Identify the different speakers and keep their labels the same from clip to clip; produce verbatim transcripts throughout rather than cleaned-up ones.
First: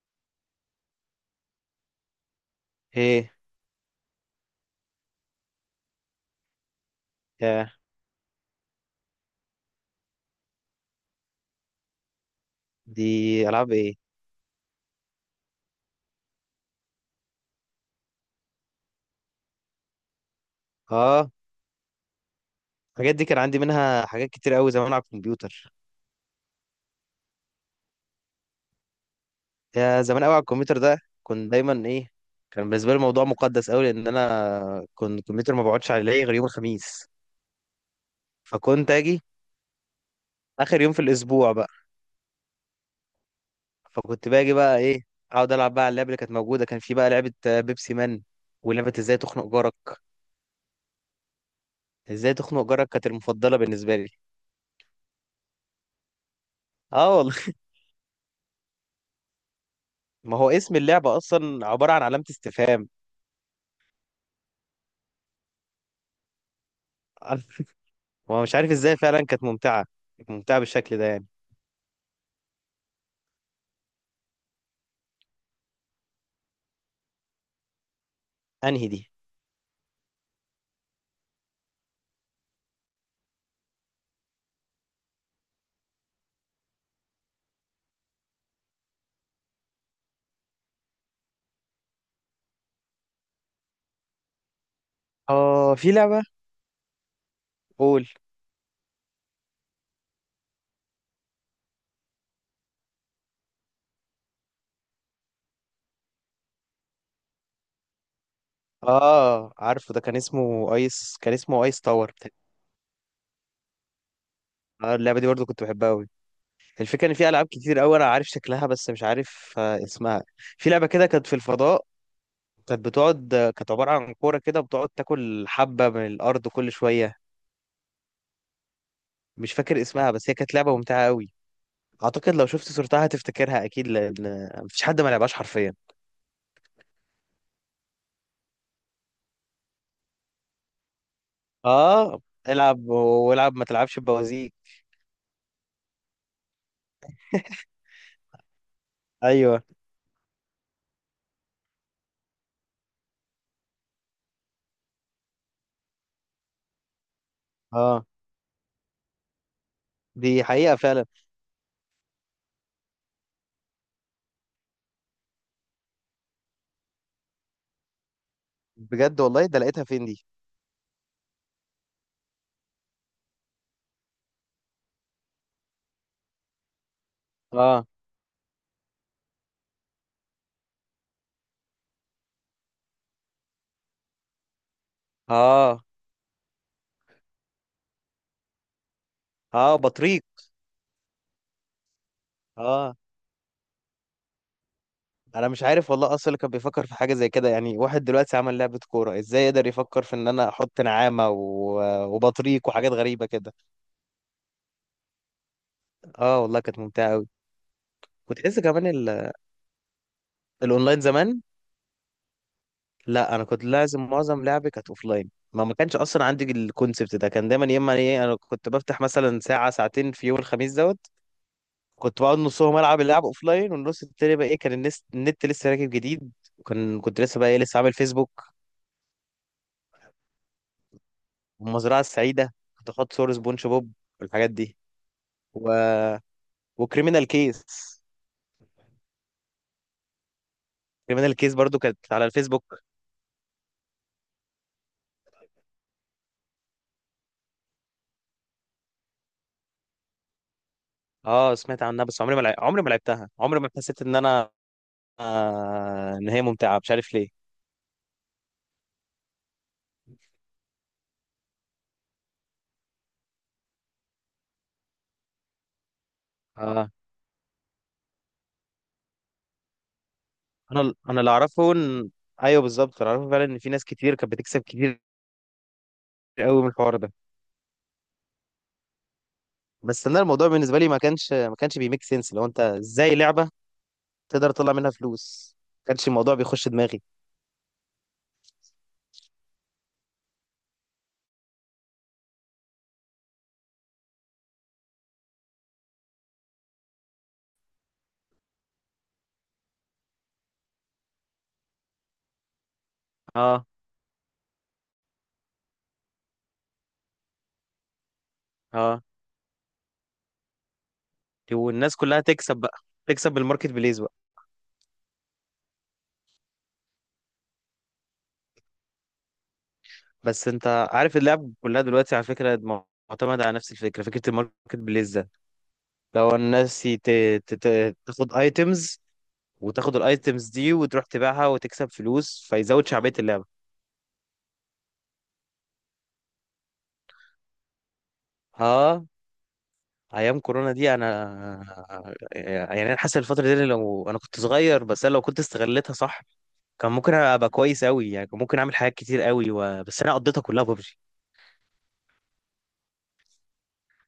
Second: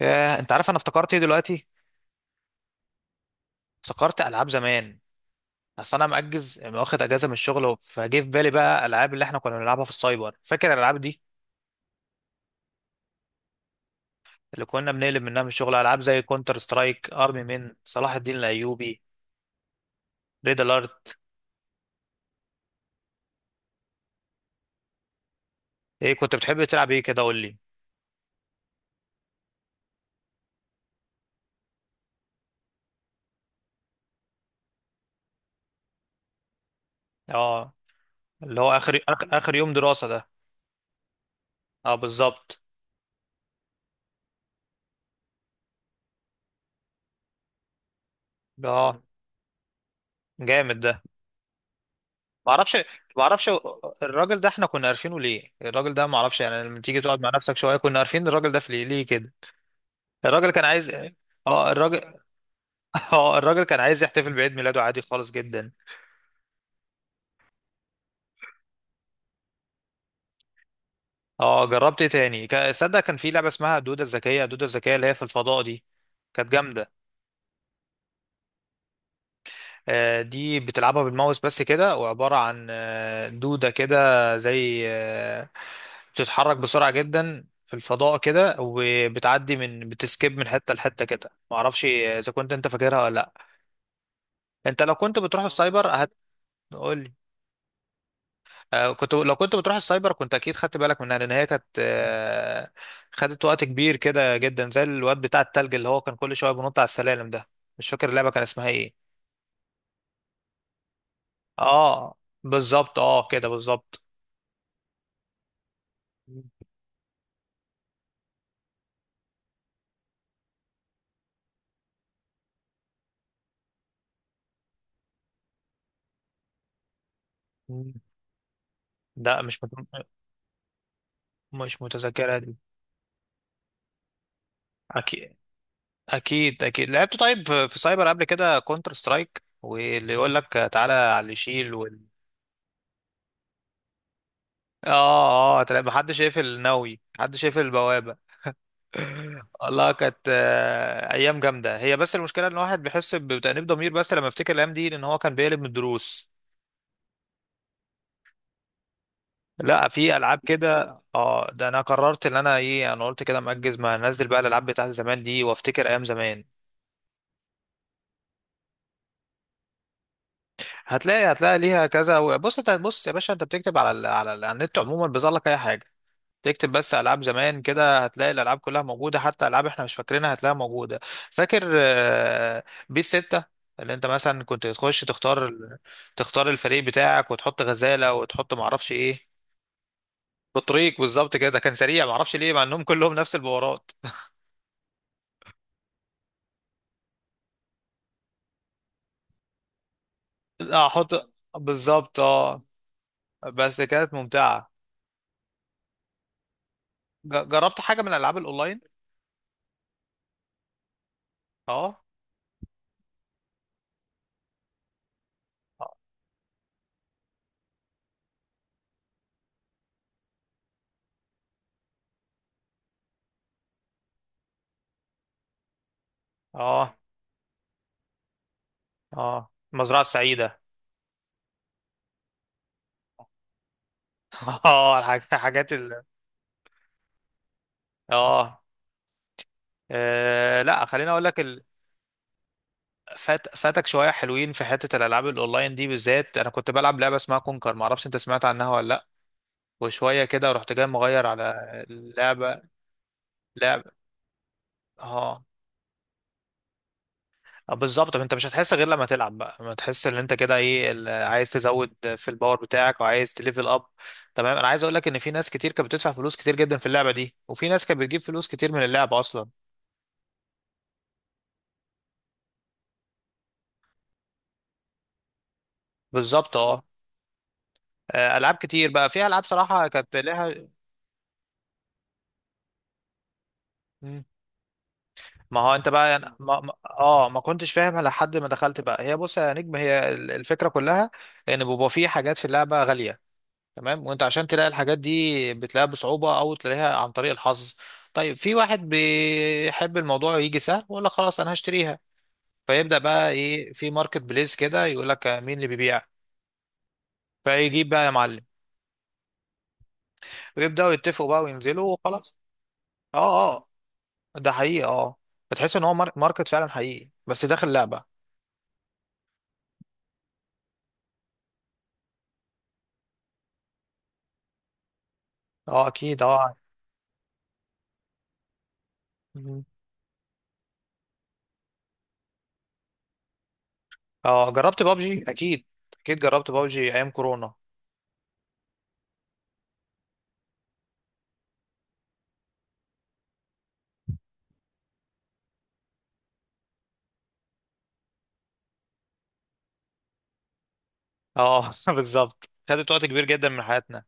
Speaker 1: ياه، انت عارف انا افتكرت ايه دلوقتي؟
Speaker 2: ايه؟
Speaker 1: افتكرت العاب زمان. اصل انا مأجز، واخد اجازه من
Speaker 2: يا،
Speaker 1: الشغل، فجه في بالي بقى الالعاب اللي احنا كنا بنلعبها في السايبر. فاكر الالعاب دي
Speaker 2: دي العاب ايه؟
Speaker 1: اللي كنا بنقلب منها من الشغل؟ العاب زي كونتر سترايك، ارمي من صلاح الدين الايوبي، ريد الارت.
Speaker 2: اه، الحاجات دي كان عندي منها حاجات كتير قوي زمان على الكمبيوتر.
Speaker 1: ايه كنت بتحب تلعب ايه كده؟ قول لي.
Speaker 2: يا زمان قوي على الكمبيوتر ده. كنت دايما ايه؟ كان بالنسبه لي الموضوع مقدس قوي، لان انا كنت الكمبيوتر ما بقعدش عليه غير يوم الخميس.
Speaker 1: اه، اللي هو
Speaker 2: فكنت
Speaker 1: اخر
Speaker 2: اجي
Speaker 1: اخر آخر يوم دراسه ده.
Speaker 2: اخر يوم في الاسبوع بقى.
Speaker 1: اه بالظبط.
Speaker 2: فكنت باجي بقى ايه، اقعد العب بقى على اللعبه اللي كانت موجوده. كان في بقى لعبه آه، بيبسي مان، ولعبه
Speaker 1: اه
Speaker 2: ازاي تخنق جارك.
Speaker 1: جامد ده.
Speaker 2: ازاي
Speaker 1: ما
Speaker 2: تخنق
Speaker 1: اعرفش،
Speaker 2: جارك كانت
Speaker 1: ما اعرفش.
Speaker 2: المفضله بالنسبه لي.
Speaker 1: الراجل ده احنا كنا عارفينه ليه؟ الراجل ده ما اعرفش يعني، لما تيجي
Speaker 2: اه
Speaker 1: تقعد مع
Speaker 2: والله.
Speaker 1: نفسك شويه، كنا عارفين الراجل ده في ليه ليه كده؟
Speaker 2: ما
Speaker 1: الراجل
Speaker 2: هو
Speaker 1: كان
Speaker 2: اسم
Speaker 1: عايز،
Speaker 2: اللعبه اصلا
Speaker 1: اه
Speaker 2: عباره
Speaker 1: الراجل،
Speaker 2: عن علامه استفهام.
Speaker 1: اه الراجل كان عايز يحتفل بعيد ميلاده عادي خالص جدا.
Speaker 2: هو مش عارف ازاي. فعلا كانت ممتعة. كانت ممتعة بالشكل ده يعني.
Speaker 1: اه جربت ايه تاني؟ كا- صدق كان في لعبه اسمها دوده الذكيه، دوده الذكيه اللي هي في الفضاء دي. كانت جامده.
Speaker 2: انهي دي؟
Speaker 1: آه، دي بتلعبها بالماوس بس كده، وعباره عن آه، دوده كده، زي آه، بتتحرك بسرعه جدا في الفضاء كده، وبتعدي من بتسكيب من حته لحته كده. معرفش اذا كنت انت فاكرها ولا لا. انت لو كنت بتروح
Speaker 2: اه،
Speaker 1: السايبر
Speaker 2: في لعبة.
Speaker 1: هتقول
Speaker 2: قول.
Speaker 1: آه، كنت، لو كنت بتروح السايبر كنت اكيد خدت بالك منها، لان هي كانت آه، خدت وقت كبير كده جدا، زي الواد بتاع التلج اللي هو كان كل شويه بينط على السلالم ده. مش فاكر اللعبه كان اسمها ايه.
Speaker 2: اه، عارفه، ده كان اسمه ايس كان اسمه ايس تاور
Speaker 1: اه
Speaker 2: بتاع-
Speaker 1: بالظبط، اه كده بالظبط.
Speaker 2: اه. اللعبة دي برضو كنت بحبها قوي. الفكرة ان في العاب كتير قوي انا عارف شكلها بس مش عارف آه، اسمها. في لعبة كده كانت في الفضاء. كانت بتقعد آه، كانت عبارة عن كورة كده، بتقعد تاكل حبة من الارض كل شوية.
Speaker 1: مم. لا
Speaker 2: مش
Speaker 1: مش مت...
Speaker 2: فاكر اسمها، بس هي كانت لعبة ممتعة قوي.
Speaker 1: مش
Speaker 2: اعتقد
Speaker 1: متذكرها
Speaker 2: لو
Speaker 1: دي.
Speaker 2: شفت صورتها هتفتكرها اكيد، لان مفيش حد ما لعبهاش
Speaker 1: اكيد،
Speaker 2: حرفيا.
Speaker 1: اكيد اكيد لعبت. طيب في في سايبر قبل كده كونتر سترايك، واللي يقول لك تعالى على اللي يشيل وال...
Speaker 2: اه. العب والعب ما تلعبش بوازيك.
Speaker 1: اه اه، تلاقي محدش شايف الناوي، محدش شايف البوابه.
Speaker 2: ايوه.
Speaker 1: والله كانت آه، ايام جامده هي، بس المشكله ان الواحد بيحس بتأنيب ضمير بس، لما افتكر الايام دي ان هو كان بيقلب من الدروس.
Speaker 2: اه،
Speaker 1: لا في العاب
Speaker 2: دي حقيقة
Speaker 1: كده،
Speaker 2: فعلا.
Speaker 1: اه ده انا قررت ان انا ايه، انا قلت كده مأجز، ما انزل بقى الالعاب بتاعت زمان دي وافتكر ايام زمان.
Speaker 2: بجد والله، ده لقيتها فين دي؟
Speaker 1: هتلاقي، هتلاقي ليها كذا. بص انت، بص يا باشا، انت بتكتب على ال على, ال على النت عموما بيظهر لك اي حاجه تكتب. بس العاب زمان
Speaker 2: اه،
Speaker 1: كده هتلاقي الالعاب كلها موجوده، حتى العاب احنا مش فاكرينها هتلاقيها موجوده. فاكر آه، بيس ستة؟ اللي انت مثلا كنت تخش تختار ال-
Speaker 2: اه،
Speaker 1: تختار الفريق بتاعك، وتحط غزاله وتحط معرفش ايه.
Speaker 2: اه، بطريق.
Speaker 1: بطريق، بالظبط كده. كان سريع معرفش ليه، مع انهم
Speaker 2: اه،
Speaker 1: كلهم نفس البورات.
Speaker 2: انا مش عارف والله اصلا اللي كان بيفكر في حاجة زي كده. يعني واحد دلوقتي عمل لعبة كورة، ازاي يقدر يفكر في ان انا احط
Speaker 1: لا
Speaker 2: نعامة
Speaker 1: احط،
Speaker 2: و...
Speaker 1: بالظبط اه.
Speaker 2: وبطريق وحاجات غريبة كده.
Speaker 1: بس كانت ممتعه.
Speaker 2: اه والله كانت ممتعة قوي.
Speaker 1: ج- جربت حاجه من الالعاب
Speaker 2: وتحس
Speaker 1: الاونلاين؟
Speaker 2: كمان ال... الاونلاين زمان.
Speaker 1: اه
Speaker 2: لا، انا كنت لازم معظم لعبي كانت اوف لاين. ما ما كانش اصلا عندي الكونسبت ده. كان دايما يا اما ايه، انا كنت بفتح مثلا ساعه ساعتين في يوم الخميس دوت. كنت بقعد نصهم العب اللعب اوف لاين، والنص التاني بقى ايه، كان النس... النت لسه راكب جديد.
Speaker 1: اه
Speaker 2: وكان كنت لسه بقى ايه، لسه عامل فيسبوك
Speaker 1: اه، المزرعه السعيده.
Speaker 2: والمزرعه السعيده. كنت احط صور سبونج بوب والحاجات دي
Speaker 1: اه الحاجات
Speaker 2: و...
Speaker 1: الحاجات ال...
Speaker 2: وكريمينال كيس.
Speaker 1: اه آه، لا خليني اقول
Speaker 2: كريمينال
Speaker 1: لك.
Speaker 2: كيس برضو كانت على الفيسبوك.
Speaker 1: فات، فاتك شويه حلوين في حته الالعاب الاونلاين دي. بالذات انا كنت بلعب لعبه اسمها كونكر، ما اعرفش انت سمعت عنها ولا لا. وشويه كده رحت جاي مغير على
Speaker 2: اه، سمعت عنها، بس عمري ما لع...
Speaker 1: اللعبه.
Speaker 2: عمري ما لعبتها. عمري ما
Speaker 1: لعبه
Speaker 2: حسيت ان انا
Speaker 1: اه
Speaker 2: آه... ان هي ممتعه، مش عارف ليه.
Speaker 1: آه، بالظبط. طب انت مش هتحس غير لما تلعب بقى، ما تحس ان انت كده ايه ال- عايز تزود في الباور بتاعك وعايز تليفل اب. تمام، انا عايز اقول لك ان في ناس كتير كانت بتدفع فلوس كتير جدا في
Speaker 2: آه،
Speaker 1: اللعبه دي، وفي ناس كانت بتجيب فلوس كتير من اللعبه اصلا.
Speaker 2: انا انا اللي اعرفه ان... ايوه، بالظبط، اللي اعرفه فعلا ان في ناس كتير كانت بتكسب كتير
Speaker 1: بالظبط
Speaker 2: قوي من
Speaker 1: اه.
Speaker 2: الحوار ده.
Speaker 1: آه، العاب كتير بقى فيها، العاب صراحه
Speaker 2: بس
Speaker 1: كانت
Speaker 2: انا، الموضوع
Speaker 1: لها.
Speaker 2: بالنسبه لي ما كانش ما كانش بيميك سنس. لو انت ازاي لعبه تقدر تطلع منها فلوس؟
Speaker 1: ما هو
Speaker 2: ما
Speaker 1: انت
Speaker 2: كانش
Speaker 1: بقى
Speaker 2: الموضوع
Speaker 1: يعني ما
Speaker 2: بيخش
Speaker 1: ما-
Speaker 2: دماغي.
Speaker 1: اه، ما كنتش فاهم لحد ما دخلت بقى. هي بص يا نجم، هي ال- الفكره كلها ان بيبقى في حاجات في اللعبه غاليه، تمام. وانت عشان تلاقي الحاجات دي بتلاقيها بصعوبه او تلاقيها عن طريق الحظ. طيب، في واحد بيحب الموضوع يجي سهل، ولا خلاص انا هشتريها. فيبدا بقى
Speaker 2: اه.
Speaker 1: ايه، في ماركت بليس كده، يقول لك مين اللي بيبيع. فيجيب بقى يا معلم،
Speaker 2: اه،
Speaker 1: ويبداوا يتفقوا بقى وينزلوا
Speaker 2: والناس كلها
Speaker 1: وخلاص.
Speaker 2: تكسب بقى، تكسب
Speaker 1: اه اه،
Speaker 2: بالماركت بليز بقى.
Speaker 1: ده حقيقي اه، بتحس ان هو مار- ماركت فعلا حقيقي، بس داخل لعبه.
Speaker 2: بس انت عارف اللعب كلها دلوقتي على فكره م- معتمده على نفس الفكره، فكره الماركت بليز ده.
Speaker 1: اه اكيد
Speaker 2: لو
Speaker 1: اه.
Speaker 2: الناس يت- ت- ت- تاخد ايتمز، وتاخد الايتمز دي وتروح تبيعها وتكسب فلوس، فيزود شعبيه اللعبه.
Speaker 1: اه جربت بابجي اكيد، اكيد جربت بابجي ايام كورونا.
Speaker 2: اه، ايام كورونا دي انا، يعني انا حاسس الفتره دي لو انا كنت صغير، بس انا لو كنت استغلتها صح كان ممكن ابقى كويس قوي. يعني كان ممكن اعمل حاجات كتير قوي و... بس انا قضيتها كلها ببجي.
Speaker 1: اه بالظبط، خدت وقت كبير جدا من حياتنا.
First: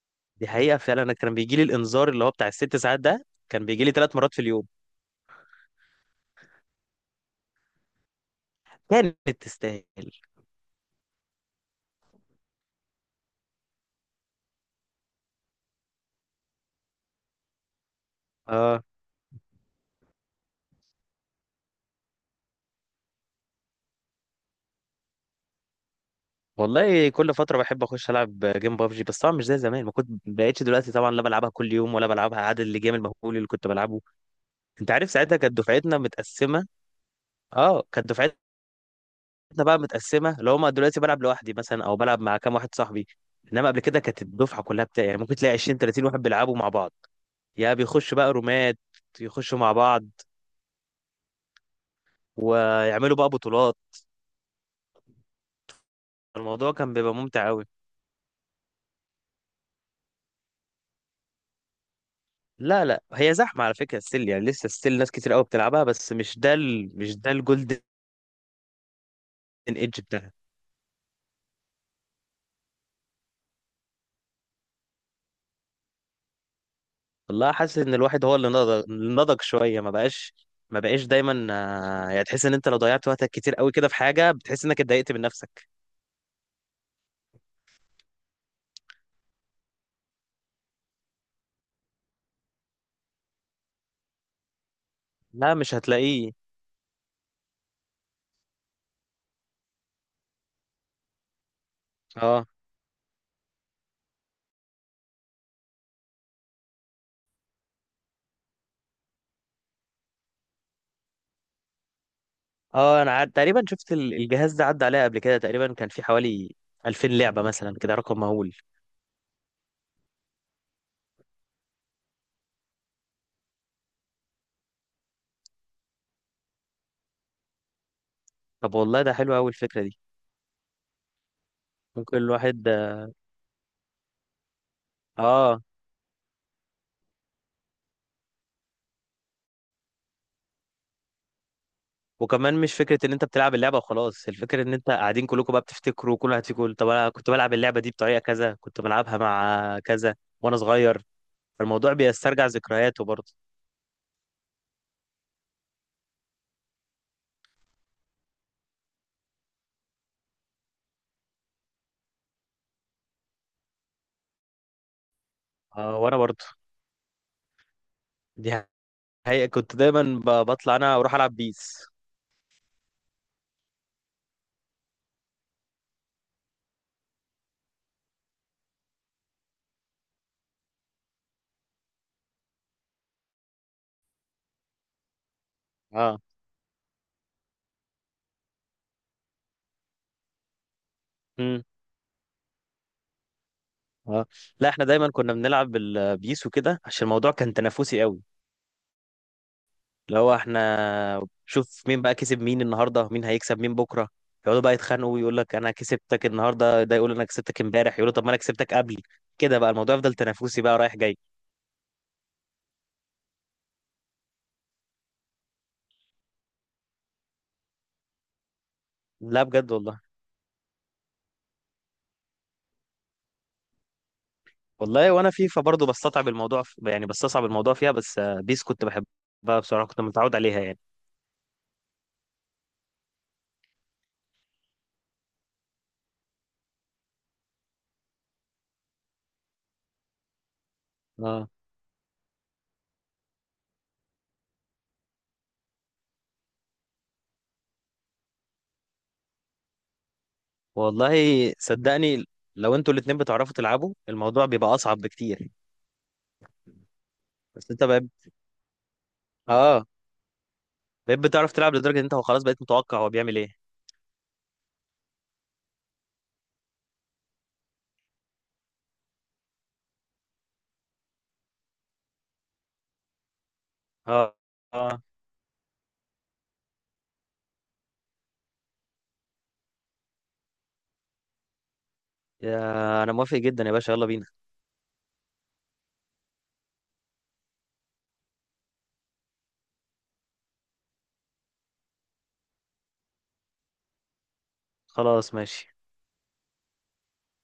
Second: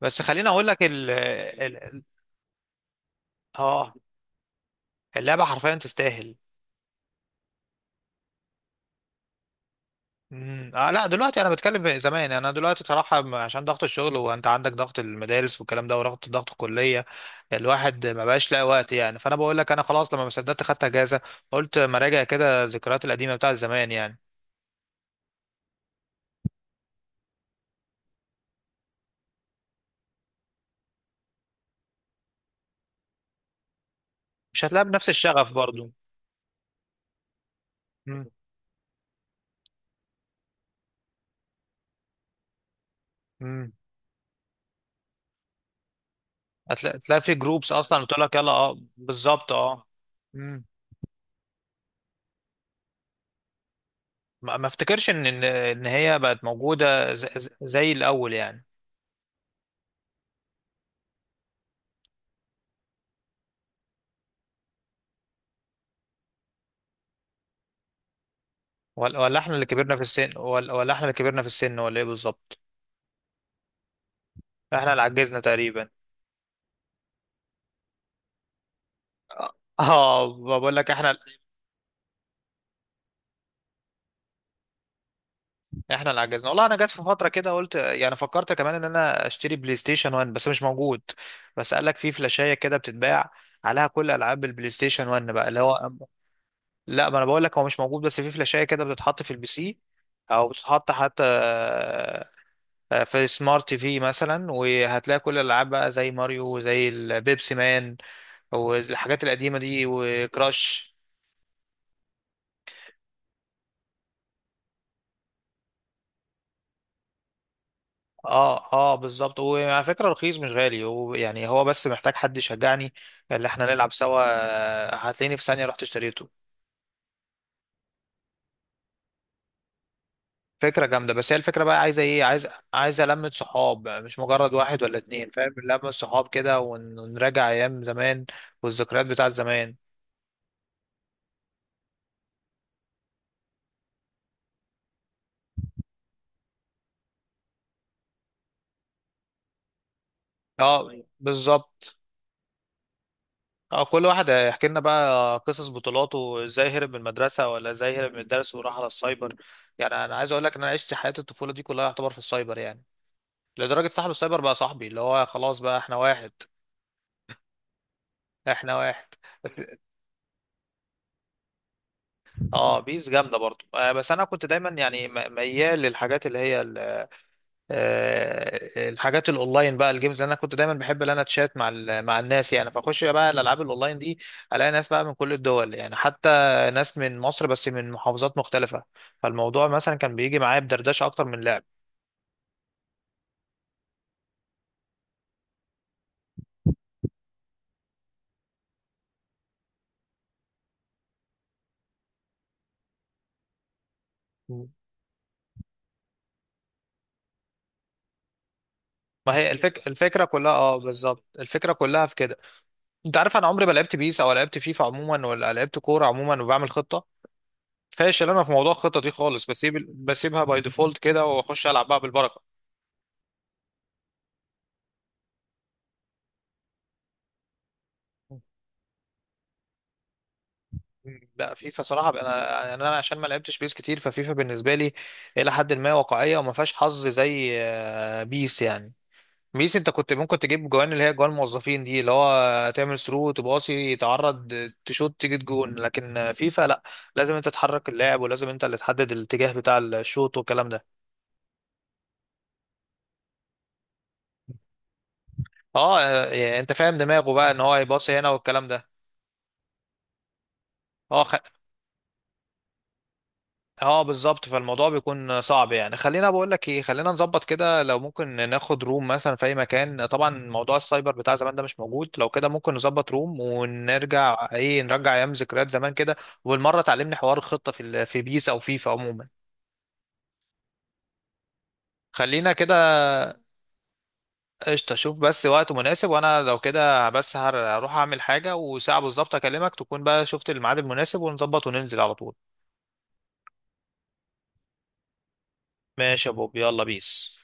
Speaker 1: بس خليني
Speaker 2: دي
Speaker 1: اقول
Speaker 2: حقيقه
Speaker 1: لك
Speaker 2: فعلا.
Speaker 1: ال
Speaker 2: انا كان بيجي لي
Speaker 1: ال ال-
Speaker 2: الانذار اللي هو بتاع الست ساعات ده كان بيجي لي
Speaker 1: اه
Speaker 2: ثلاث مرات في اليوم.
Speaker 1: اللعبه حرفيا تستاهل.
Speaker 2: كانت تستاهل.
Speaker 1: مم. آه لا، دلوقتي انا بتكلم زمان، انا دلوقتي صراحه م- عشان ضغط الشغل، وانت عندك ضغط المدارس والكلام ده، وضغط ضغط الكليه، الواحد ما بقاش لاقي
Speaker 2: اه
Speaker 1: وقت يعني. فانا بقول لك انا خلاص، لما ما صدقت خدت اجازه، قلت ما راجع كده الذكريات القديمه بتاعت زمان يعني.
Speaker 2: والله، كل فتره بحب اخش العب جيم ببجي، بس طبعا مش زي زمان ما كنت. بقيتش دلوقتي طبعا لا بلعبها كل يوم، ولا بلعبها عدد الجيم المهول اللي كنت بلعبه.
Speaker 1: مش هتلاقي
Speaker 2: انت
Speaker 1: بنفس
Speaker 2: عارف ساعتها
Speaker 1: الشغف
Speaker 2: كانت
Speaker 1: برضو.
Speaker 2: دفعتنا متقسمه. اه، كانت
Speaker 1: مم.
Speaker 2: دفعتنا احنا بقى متقسمه. لو هما دلوقتي بلعب لوحدي مثلا او بلعب مع كام واحد صاحبي، انما
Speaker 1: مم.
Speaker 2: قبل كده كانت الدفعه كلها بتاعي. يعني ممكن تلاقي عشرين تلاتين واحد بيلعبوا مع بعض.
Speaker 1: هتلاقي، تلاقي في جروبس
Speaker 2: يا
Speaker 1: اصلا
Speaker 2: بيخشوا
Speaker 1: بتقول
Speaker 2: بقى
Speaker 1: لك يلا، اه
Speaker 2: رومات،
Speaker 1: بالظبط
Speaker 2: يخشوا مع
Speaker 1: اه.
Speaker 2: بعض
Speaker 1: مم.
Speaker 2: ويعملوا بقى بطولات.
Speaker 1: ما ما افتكرش ان ان إن هي بقت
Speaker 2: الموضوع كان
Speaker 1: موجوده
Speaker 2: بيبقى
Speaker 1: ز-
Speaker 2: ممتع
Speaker 1: ز-
Speaker 2: قوي.
Speaker 1: زي الاول يعني.
Speaker 2: لا، لا، هي زحمه على فكره. ستيل يعني، لسه ستيل ناس كتير قوي بتلعبها، بس مش ده ال... مش ده الجولدن
Speaker 1: ولا، ولا احنا اللي كبرنا
Speaker 2: ايدج
Speaker 1: في السن
Speaker 2: بتاعها.
Speaker 1: ولا ولا احنا اللي كبرنا في السن، ولا ايه بالظبط؟ احنا اللي عجزنا تقريبا.
Speaker 2: والله حاسس ان الواحد هو اللي نضج اللي نضج شويه. ما
Speaker 1: اه
Speaker 2: بقاش
Speaker 1: بقول
Speaker 2: ما
Speaker 1: لك،
Speaker 2: بقاش
Speaker 1: احنا
Speaker 2: دايما آه، يعني تحس ان انت لو ضيعت وقتك كتير قوي كده في حاجه، بتحس انك اتضايقت من نفسك.
Speaker 1: احنا اللي عجزنا والله. انا جت في فتره كده قلت يعني، فكرت كمان ان انا اشتري بلاي ستيشن واحد، بس مش موجود. بس قال لك في فلاشايه كده بتتباع عليها كل العاب البلاي ستيشن واحد بقى،
Speaker 2: لا،
Speaker 1: اللي
Speaker 2: مش
Speaker 1: هو
Speaker 2: هتلاقيه.
Speaker 1: لا، ما انا بقول لك هو مش موجود، بس في فلاشايه كده بتتحط في البي سي، او بتتحط حتى
Speaker 2: اه،
Speaker 1: آه، في سمارت تي في مثلا، وهتلاقي كل الالعاب بقى زي ماريو وزي البيبسي مان والحاجات القديمه دي وكراش.
Speaker 2: اه، انا عاد تقريبا شفت ال- الجهاز ده، عدى عليا قبل كده. تقريبا كان في حوالي ألفين لعبة مثلا كده، رقم مهول.
Speaker 1: اه اه بالظبط. وعلى فكره رخيص مش غالي، ويعني هو بس محتاج حد يشجعني اللي احنا نلعب سوا، آه، هتلاقيني في ثانيه رحت اشتريته.
Speaker 2: طب والله ده حلو قوي، الفكرة دي.
Speaker 1: فكرة جامدة، بس هي الفكرة بقى عايزة
Speaker 2: ممكن
Speaker 1: ايه؟ عايز،
Speaker 2: الواحد...
Speaker 1: عايزة لمة صحاب، مش مجرد واحد ولا اتنين، فاهم؟
Speaker 2: اه،
Speaker 1: لمة صحاب كده، ون- ونراجع ايام زمان والذكريات بتاع زمان.
Speaker 2: وكمان مش فكرة ان انت بتلعب اللعبة وخلاص، الفكرة ان انت قاعدين كلكم بقى بتفتكروا، كل واحد فيكم يقول طب انا كنت بلعب اللعبة دي بطريقة كذا، كنت بلعبها مع كذا وانا
Speaker 1: اه
Speaker 2: صغير. فالموضوع
Speaker 1: بالظبط
Speaker 2: بيسترجع ذكرياته برضه.
Speaker 1: اه. كل واحد هيحكي لنا بقى قصص بطولاته ازاي هرب من المدرسة، ولا ازاي هرب من الدرس وراح على السايبر. يعني انا عايز اقول لك ان انا عشت حياة الطفولة دي كلها يعتبر في السايبر يعني، لدرجة صاحب السايبر بقى صاحبي، اللي هو خلاص بقى احنا
Speaker 2: اه، وانا
Speaker 1: واحد.
Speaker 2: برضه. دي
Speaker 1: احنا واحد.
Speaker 2: حقيقة،
Speaker 1: بس-
Speaker 2: كنت دايما ب- بطلع انا اروح العب بيس.
Speaker 1: اه بيس جامدة برضو آه، بس انا كنت دايما يعني م- ميال للحاجات اللي هي آه، الحاجات الاونلاين بقى، الجيمز. انا كنت دايما بحب ان انا اتشات مع ال- مع الناس يعني، فاخش بقى الالعاب الاونلاين دي، الاقي ناس بقى من كل الدول يعني، حتى ناس من مصر بس من محافظات مختلفة. فالموضوع مثلا كان بيجي معايا بدردشة اكتر من
Speaker 2: اه.
Speaker 1: لعب.
Speaker 2: اه، لا، احنا دايما كنا بنلعب البيس وكده، عشان الموضوع كان تنافسي قوي. اللي هو احنا شوف مين بقى كسب مين النهارده، مين هيكسب مين بكره. يقعدوا بقى يتخانقوا، ويقول لك انا كسبتك النهارده ده، يقول انا كسبتك امبارح، يقولوا طب ما انا كسبتك قبل.
Speaker 1: ما هي
Speaker 2: كده بقى
Speaker 1: الفك...
Speaker 2: الموضوع يفضل
Speaker 1: الفكرة كلها
Speaker 2: تنافسي
Speaker 1: اه
Speaker 2: بقى، رايح جاي.
Speaker 1: بالظبط، الفكرة كلها في كده. انت عارف انا عمري ما لعبت بيس او لعبت فيفا عموما، ولا لعبت كورة عموما وبعمل خطة. فاشل انا في موضوع الخطة دي
Speaker 2: لا،
Speaker 1: خالص،
Speaker 2: بجد والله.
Speaker 1: بسيب بسيبها باي ديفولت كده، واخش العب بقى بالبركة.
Speaker 2: والله وانا فيفا برضه بستصعب الموضوع ف- يعني بستصعب الموضوع فيها، بس آه، بيس كنت بحبها بصراحه، كنت متعود عليها يعني.
Speaker 1: لا فيفا صراحه بقى، انا يعني انا عشان ما لعبتش بيس كتير، ففيفا بالنسبه لي الى حد ما واقعيه وما فيهاش حظ زي آه، بيس يعني. بيس انت كنت ممكن تجيب جوان، اللي هي جوان
Speaker 2: اه
Speaker 1: موظفين دي، اللي هو تعمل ثرو، تباصي، تعرض، تشوت، تيجي جون. لكن آه، فيفا لا، لازم انت تحرك اللاعب، ولازم انت اللي تحدد الاتجاه بتاع الشوط والكلام ده.
Speaker 2: والله، صدقني، لو انتوا الاتنين بتعرفوا تلعبوا الموضوع بيبقى اصعب بكتير.
Speaker 1: اه آه، انت فاهم دماغه بقى ان
Speaker 2: بس
Speaker 1: هو
Speaker 2: انت بقى
Speaker 1: يباصي هنا والكلام ده.
Speaker 2: اه، بقيت
Speaker 1: اه
Speaker 2: بتعرف تلعب لدرجة ان انت خلاص بقيت متوقع هو بيعمل ايه.
Speaker 1: اه بالظبط، فالموضوع بيكون صعب يعني. خلينا بقول لك ايه، خلينا نظبط كده لو ممكن، ناخد روم مثلا في اي مكان، طبعا موضوع السايبر بتاع زمان ده مش موجود، لو كده ممكن نظبط روم
Speaker 2: اه،
Speaker 1: ونرجع ايه،
Speaker 2: اه،
Speaker 1: نرجع ايام ذكريات زمان كده. وبالمره تعلمني حوار الخطه في ال- في بيس او فيفا عموما. خلينا كده.
Speaker 2: يا انا موافق جدا يا باشا، يلا بينا.
Speaker 1: قشطه، شوف بس وقت مناسب، وانا لو كده بس هر- هروح اعمل حاجه وساعه بالظبط اكلمك، تكون بقى شفت الميعاد المناسب، ونظبط وننزل على طول.
Speaker 2: خلاص ماشي.
Speaker 1: ماشي يا بوب، يلا بيس.